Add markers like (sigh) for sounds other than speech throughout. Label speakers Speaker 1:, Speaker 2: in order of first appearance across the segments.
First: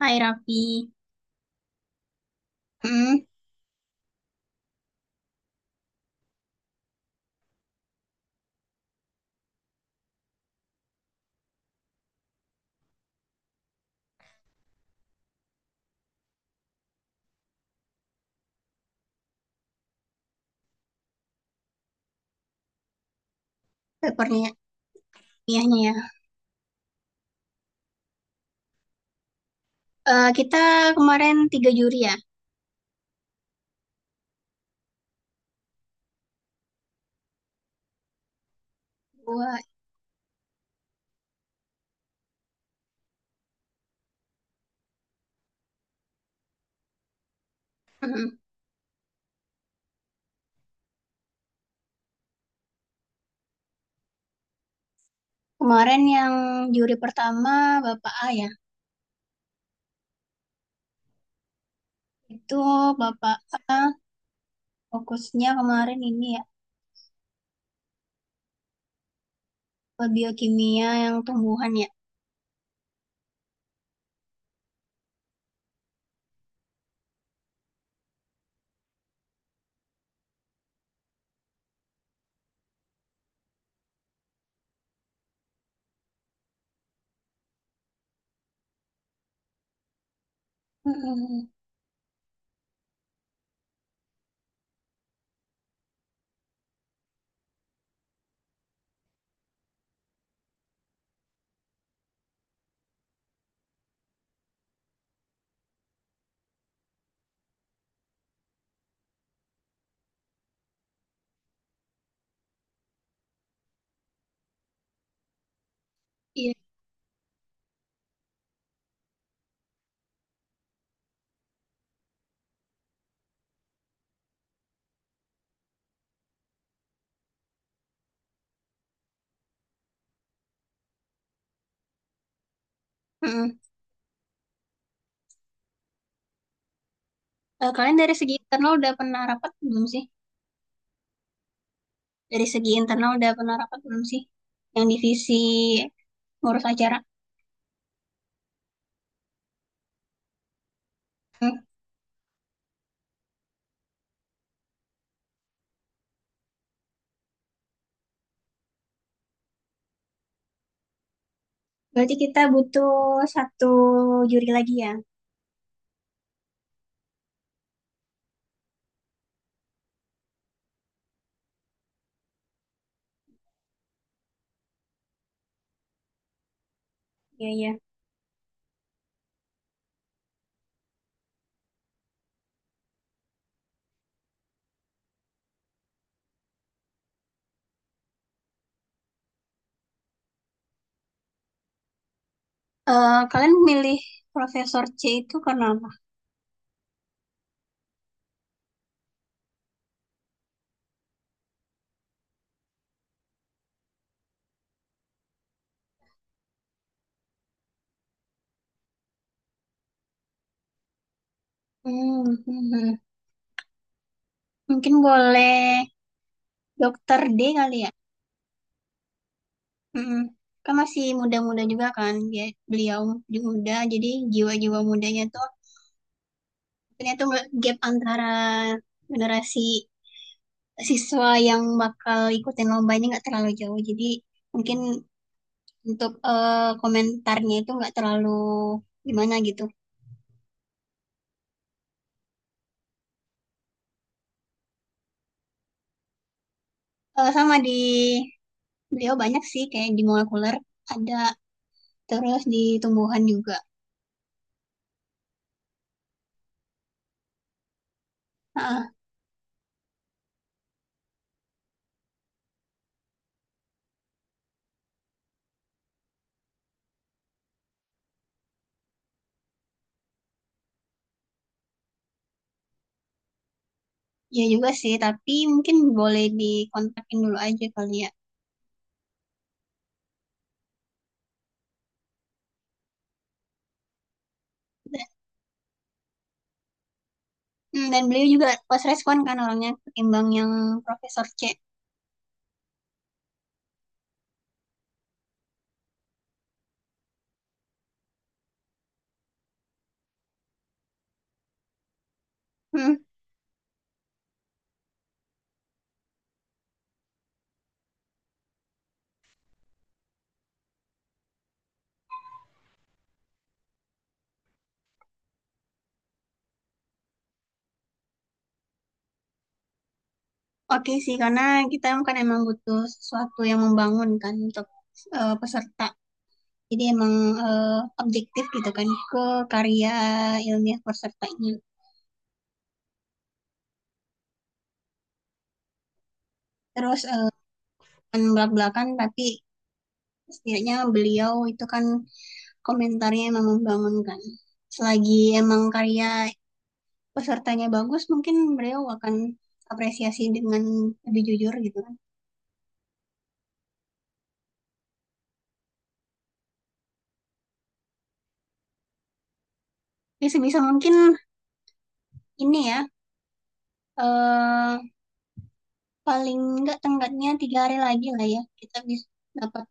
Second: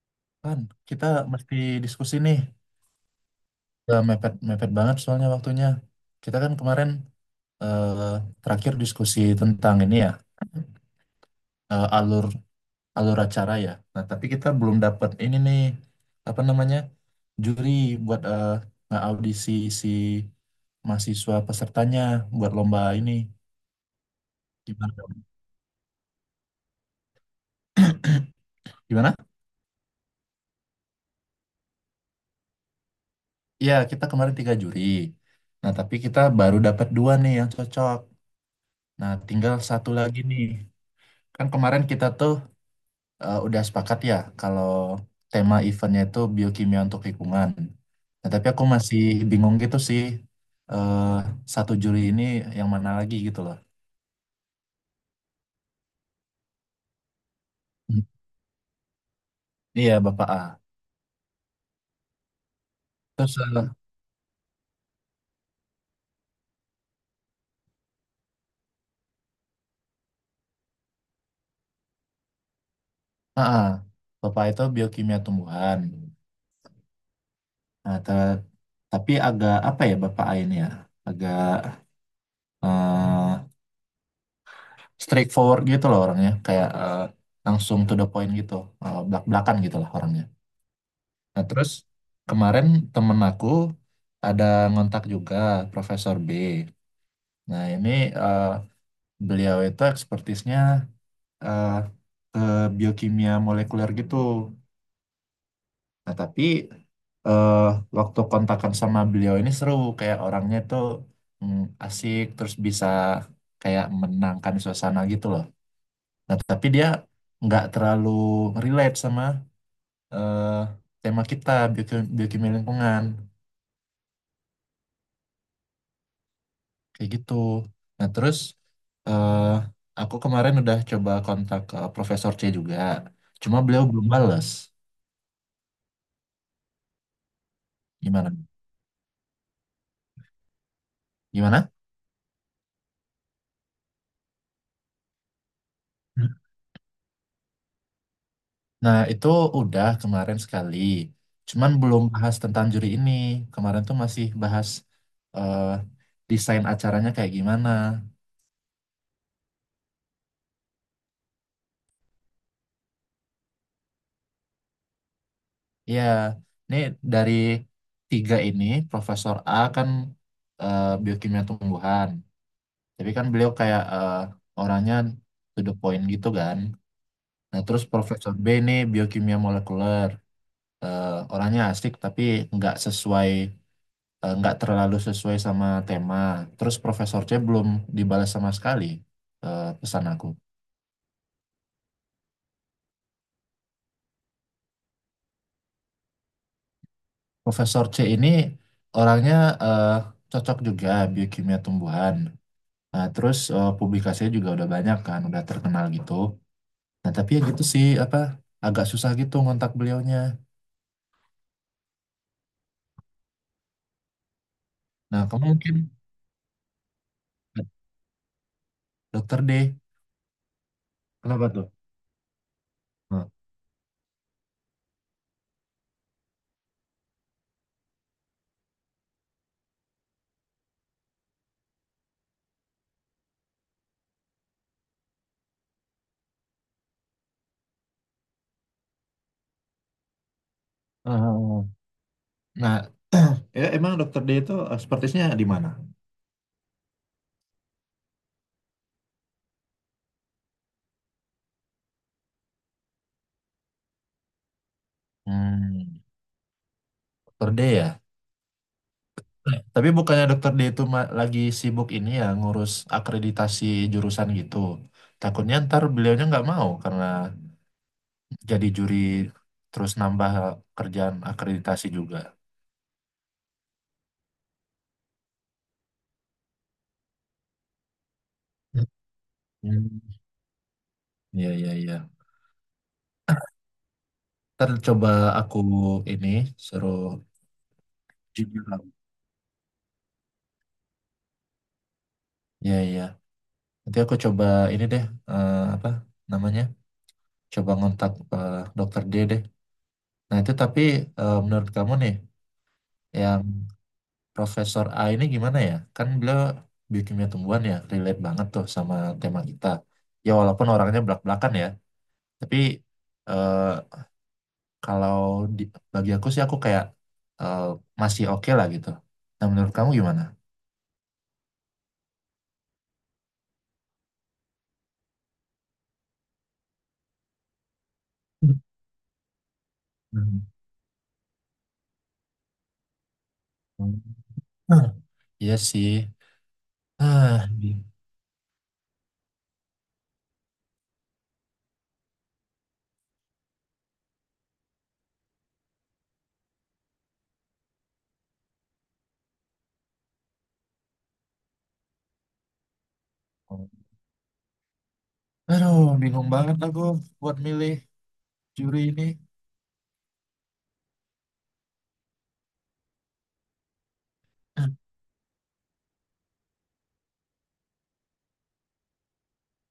Speaker 1: Hai
Speaker 2: Kan
Speaker 1: Raffi,
Speaker 2: kita mesti diskusi nih.
Speaker 1: hmm,
Speaker 2: Udah mepet mepet banget soalnya waktunya. Kita kan kemarin eh, terakhir diskusi tentang ini ya, alur alur acara ya. Nah tapi kita belum dapat ini nih, apa namanya, juri buat audisi si mahasiswa pesertanya buat lomba ini.
Speaker 1: perniahannya
Speaker 2: Gimana?
Speaker 1: ya.
Speaker 2: Gimana?
Speaker 1: Kita kemarin tiga juri ya.
Speaker 2: Iya kita kemarin tiga juri. Nah tapi kita baru dapat dua nih yang cocok. Nah tinggal
Speaker 1: Gua,
Speaker 2: satu lagi nih. Kan kemarin kita tuh udah sepakat ya kalau tema eventnya itu biokimia untuk lingkungan. Nah,
Speaker 1: mm.
Speaker 2: tapi aku masih bingung gitu sih, eh satu juri ini yang mana lagi gitu loh.
Speaker 1: Kemarin yang juri pertama
Speaker 2: Hmm.
Speaker 1: Bapak A ya.
Speaker 2: Iya Bapak A.
Speaker 1: Itu
Speaker 2: Terus
Speaker 1: Bapak A fokusnya kemarin ini ya ke biokimia yang tumbuhan ya.
Speaker 2: ah, ah, Bapak A itu biokimia tumbuhan. Nah, te- tapi agak apa ya Bapak A ini ya? Agak eh straightforward gitu loh orangnya, kayak langsung to the point gitu, belak-belakan gitu lah orangnya. Nah,
Speaker 1: Mm-mm.
Speaker 2: terus kemarin temen aku ada ngontak juga Profesor B. Nah, ini eh, beliau itu ekspertisnya eh, ke biokimia molekuler gitu. Nah, tapi eh, waktu kontakan sama beliau ini seru, kayak orangnya tuh mm, asik, terus bisa kayak menenangkan suasana gitu loh. Nah,
Speaker 1: Iya.
Speaker 2: tapi dia nggak terlalu relate sama eh, tema kita, biokimia lingkungan. Kayak gitu. Nah, terus eh aku kemarin udah coba kontak ke Profesor C juga. Cuma
Speaker 1: Mm-mm.
Speaker 2: beliau belum bales.
Speaker 1: Kalian dari
Speaker 2: Gimana?
Speaker 1: segi internal udah pernah rapat belum sih?
Speaker 2: Gimana?
Speaker 1: Dari segi internal udah pernah rapat belum sih? Yang divisi ngurus acara.
Speaker 2: Nah, itu udah kemarin sekali.
Speaker 1: Hmm.
Speaker 2: Cuman belum bahas tentang juri ini. Kemarin tuh masih bahas eh desain acaranya kayak gimana.
Speaker 1: Berarti kita butuh satu juri lagi ya.
Speaker 2: Iya, ini dari tiga ini, Profesor A kan biokimia tumbuhan. Tapi kan beliau kayak orangnya to the point gitu kan.
Speaker 1: Iya,
Speaker 2: Nah,
Speaker 1: iya.
Speaker 2: terus Profesor B ini biokimia molekuler. Eh, orangnya asik tapi nggak sesuai, nggak terlalu sesuai sama tema. Terus Profesor C belum dibalas sama sekali, pesan aku.
Speaker 1: Kalian milih Profesor C itu karena apa?
Speaker 2: Profesor C ini orangnya eh, cocok juga biokimia tumbuhan. Nah, terus publikasinya juga udah banyak kan, udah terkenal gitu. Nah, tapi ya gitu sih, apa, agak susah gitu ngontak beliaunya.
Speaker 1: Hmm, hmm, hmm. Mungkin
Speaker 2: Nah, kamu mungkin
Speaker 1: boleh Dokter D kali ya.
Speaker 2: dokter D,
Speaker 1: Hmm. Kan masih
Speaker 2: kenapa
Speaker 1: muda-muda
Speaker 2: tuh?
Speaker 1: juga kan, dia beliau
Speaker 2: Nah,
Speaker 1: juga muda, jadi jiwa-jiwa mudanya tuh mungkin tuh gap antara generasi siswa yang bakal ikutin lomba ini nggak terlalu jauh. Jadi mungkin untuk komentarnya itu nggak terlalu gimana gitu.
Speaker 2: eh, eh, eh. nah, Ya, emang dokter D itu sepertinya di mana?
Speaker 1: Sama di beliau banyak sih kayak di molekuler ada terus di tumbuhan juga.
Speaker 2: Hmm, Dokter D ya.
Speaker 1: ah
Speaker 2: Eh, tapi bukannya Dokter D itu ma- lagi sibuk ini ya ngurus akreditasi jurusan gitu. Takutnya ntar beliaunya nggak mau karena jadi juri terus nambah kerjaan akreditasi juga.
Speaker 1: Ya juga sih, tapi mungkin boleh dikontakin dulu aja kali ya.
Speaker 2: Hmm. Iya, iya, iya. Ntar
Speaker 1: Dan,
Speaker 2: coba aku ini suruh
Speaker 1: dan beliau juga
Speaker 2: junior
Speaker 1: pas
Speaker 2: aku.
Speaker 1: respon kan orangnya ketimbang yang Profesor C.
Speaker 2: Iya, iya. Nanti aku coba ini deh, apa namanya? Coba ngontak Dokter D deh. Nah, itu tapi menurut kamu nih,
Speaker 1: Hmm,
Speaker 2: yang Profesor A ini gimana ya? Kan beliau biokimia tumbuhan ya, relate banget tuh sama tema kita. Ya, walaupun orangnya belak-belakan ya, tapi eh, kalau di, bagi aku sih aku kayak eh, masih oke lah gitu. Nah, menurut kamu gimana? (laughs)
Speaker 1: oke sih, karena kita kan emang butuh sesuatu yang membangunkan untuk peserta. Jadi emang objektif gitu kan ke karya
Speaker 2: Hmm.
Speaker 1: ilmiah pesertanya.
Speaker 2: Hmm. Iya sih.
Speaker 1: Terus
Speaker 2: Ah, bingung.
Speaker 1: bukan belak-belakan tapi setidaknya beliau itu kan komentarnya emang membangunkan. Selagi emang karya pesertanya bagus, mungkin beliau akan apresiasi dengan lebih jujur gitu kan.
Speaker 2: Aduh, bingung banget aku buat milih juri ini.
Speaker 1: Jadi sebisa mungkin ini ya,
Speaker 2: (clears throat)
Speaker 1: eh, paling nggak tenggatnya tiga hari lagi lah ya, kita bisa dapat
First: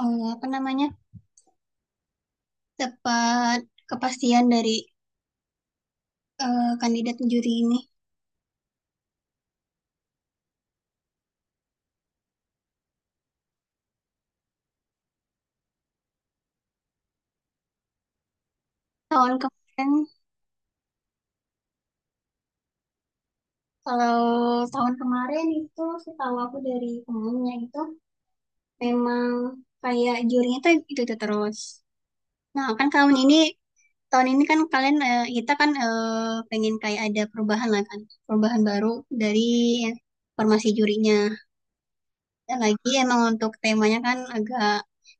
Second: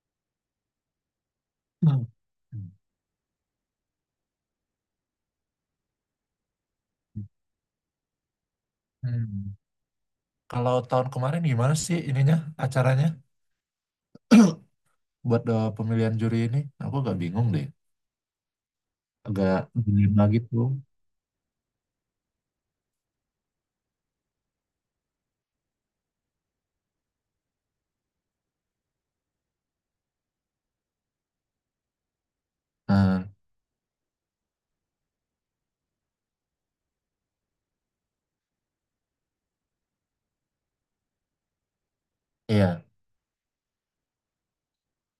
Speaker 1: apa namanya,
Speaker 2: Hmm.
Speaker 1: dapat kepastian dari kandidat juri ini.
Speaker 2: Hmm. Kalau tahun kemarin gimana sih ininya acaranya (clears throat) buat pemilihan juri ini? Aku agak bingung deh,
Speaker 1: Tahun
Speaker 2: agak
Speaker 1: kemarin,
Speaker 2: dilema gitu.
Speaker 1: kalau tahun kemarin itu setahu aku dari temennya itu memang kayak jurinya tuh itu terus. Nah, kan
Speaker 2: Nah,
Speaker 1: tahun ini kan kalian kita kan pengen kayak ada perubahan lah kan, perubahan baru dari formasi jurinya. Dan
Speaker 2: iya.
Speaker 1: lagi emang untuk temanya kan agak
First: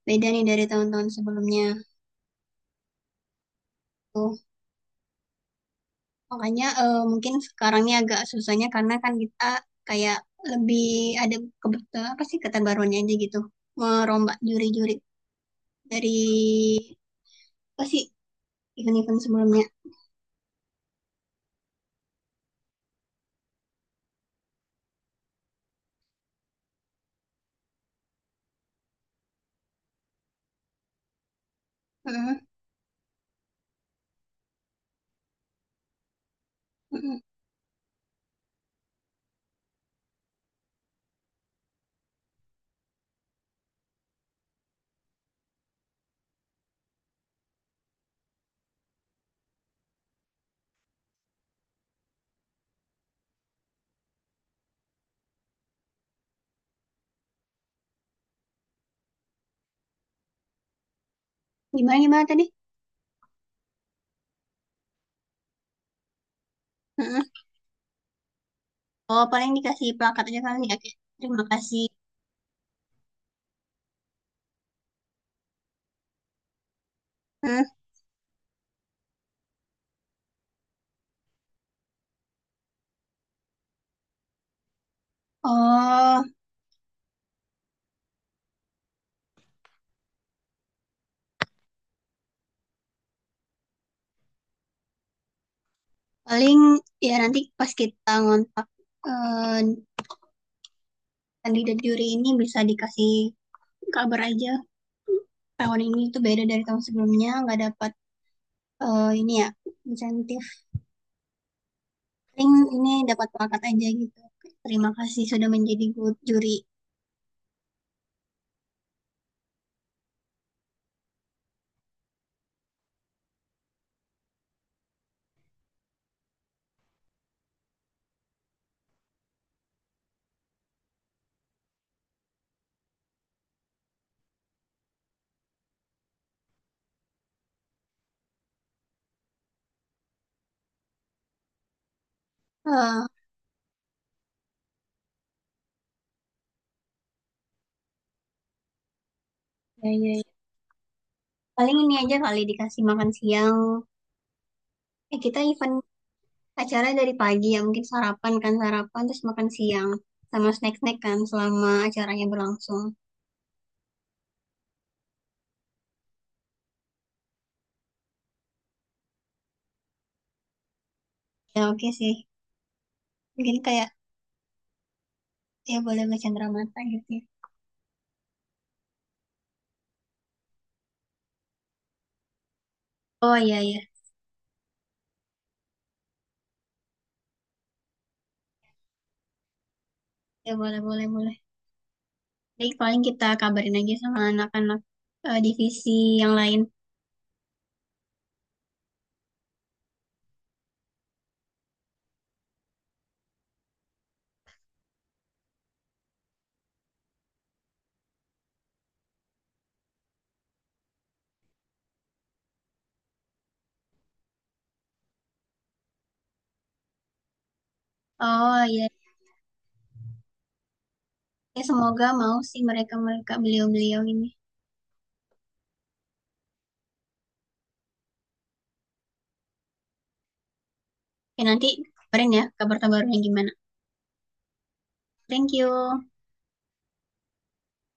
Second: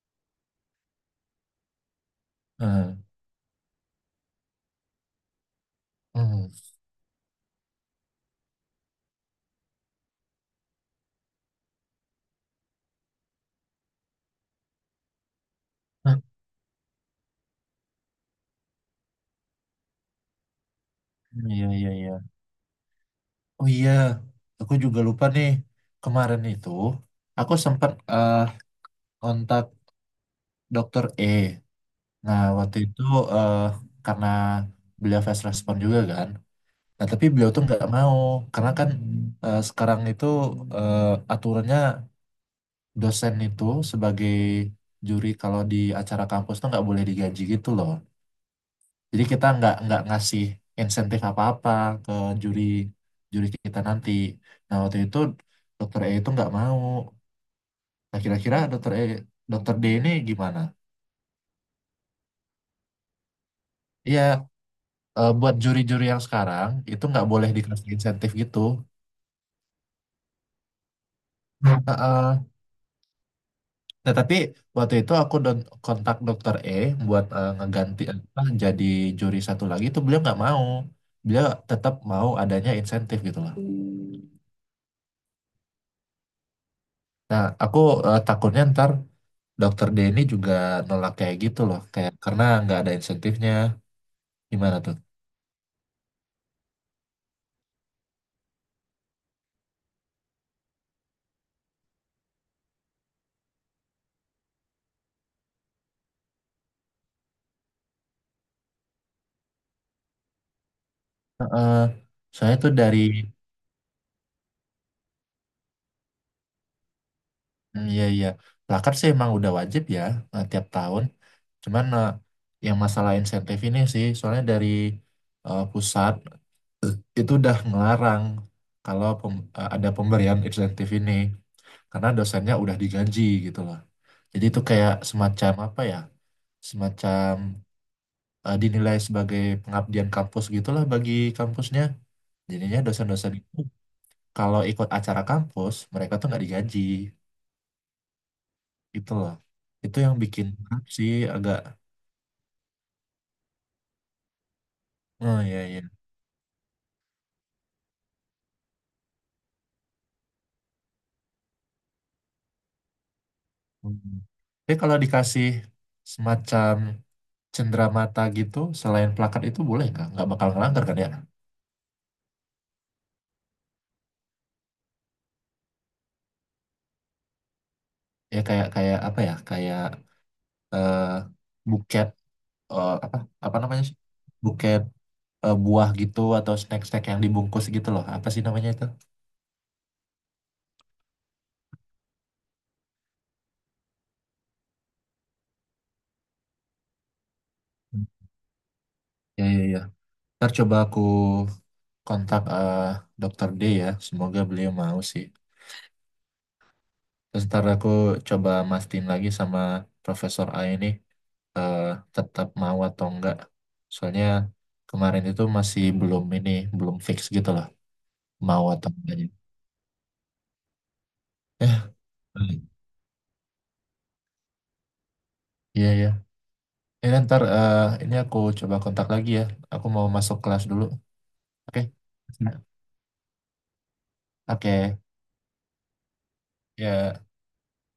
Speaker 1: beda nih dari tahun-tahun sebelumnya.
Speaker 2: Nah,
Speaker 1: Tuh,
Speaker 2: hmm.
Speaker 1: makanya mungkin sekarang ini agak susahnya karena kan kita kayak lebih ada kebetulan apa sih keterbaruannya aja gitu, merombak juri-juri dari
Speaker 2: Hah,
Speaker 1: apa sih event-event sebelumnya.
Speaker 2: iya iya iya. Oh iya, aku juga lupa nih. Kemarin itu aku sempat kontak Dokter E. Nah
Speaker 1: Mm.
Speaker 2: waktu itu eh, karena beliau fast respon juga kan. Nah
Speaker 1: Mm-mm.
Speaker 2: tapi beliau tuh nggak mau karena kan sekarang itu aturannya dosen itu sebagai juri kalau di acara kampus tuh nggak boleh digaji gitu loh. Jadi kita nggak ngasih insentif apa-apa ke juri juri kita nanti. Nah waktu itu dokter E itu nggak mau. Nah kira-kira dokter E, dokter D ini gimana?
Speaker 1: Gimana gimana tadi?
Speaker 2: Iya buat juri-juri yang sekarang itu
Speaker 1: Mm-mm.
Speaker 2: nggak boleh dikasih insentif gitu.
Speaker 1: Oh paling dikasih plakat aja kali. Oke. Terima kasih.
Speaker 2: Heeh. Nah, tapi waktu itu kontak dokter E buat
Speaker 1: Mm.
Speaker 2: ngeganti apa jadi juri satu lagi itu beliau nggak mau. Beliau tetap mau adanya insentif gitu loh.
Speaker 1: Oh
Speaker 2: Nah, aku takutnya ntar dokter D ini juga nolak kayak gitu loh, kayak karena nggak ada insentifnya. Gimana tuh?
Speaker 1: paling ya nanti pas kita ngontak eh, kandidat juri ini bisa dikasih kabar aja tahun ini tuh beda dari tahun sebelumnya nggak dapat ini ya, insentif.
Speaker 2: Heeh. Soalnya
Speaker 1: Paling
Speaker 2: tuh
Speaker 1: ini
Speaker 2: dari,
Speaker 1: dapat plakat aja gitu. Terima kasih sudah menjadi gu- juri.
Speaker 2: hmm, iya iya. Plakat sih emang udah wajib ya tiap tahun. Cuman yang masalah insentif ini sih soalnya dari pusat itu udah ngelarang kalau ada pemberian insentif ini karena dosennya udah digaji gitu loh. Jadi itu kayak semacam apa ya? Semacam dinilai sebagai pengabdian kampus gitulah bagi kampusnya. Jadinya
Speaker 1: Eh,
Speaker 2: dosen-dosen itu kalau ikut acara kampus mereka tuh nggak digaji gitu loh.
Speaker 1: Ya,
Speaker 2: Itu
Speaker 1: ya,
Speaker 2: yang
Speaker 1: ya.
Speaker 2: bikin berat sih agak.
Speaker 1: Paling ini aja kali dikasih makan siang. Eh kita
Speaker 2: Oh iya
Speaker 1: event
Speaker 2: iya.
Speaker 1: acara dari pagi ya mungkin sarapan kan sarapan terus makan siang sama snack-snack kan selama acaranya berlangsung.
Speaker 2: Hmm. Tapi kalau dikasih semacam cenderamata gitu selain plakat itu boleh nggak? Nggak bakal ngelanggar kan ya?
Speaker 1: Ya oke sih mungkin kayak ya boleh boleh mata gitu ya.
Speaker 2: Ya kayak kayak apa ya, kayak eh, buket, apa,
Speaker 1: Oh
Speaker 2: apa
Speaker 1: iya iya,
Speaker 2: namanya sih, buket buah gitu atau snack-snack yang dibungkus gitu loh apa sih namanya itu.
Speaker 1: ya boleh boleh boleh jadi paling kita kabarin aja sama anak-anak divisi yang lain.
Speaker 2: Hmm. Ya ya ya, ntar coba aku kontak dokter D ya, semoga beliau mau sih. Terus ntar aku coba mastiin lagi sama Profesor A ini eh, tetap mau atau enggak, soalnya kemarin itu masih belum ini, belum fix gitu loh
Speaker 1: Oh
Speaker 2: mau
Speaker 1: iya
Speaker 2: atau enggaknya.
Speaker 1: ya
Speaker 2: eh
Speaker 1: semoga mau sih
Speaker 2: baik.
Speaker 1: mereka mereka beliau beliau ini
Speaker 2: Iya ya. Ya kan, ntar ini aku coba kontak lagi ya. Aku mau masuk kelas dulu.
Speaker 1: ya nanti
Speaker 2: Oke?
Speaker 1: kabarin ya kabar terbarunya gimana.
Speaker 2: Oke.
Speaker 1: Thank you.
Speaker 2: Ya.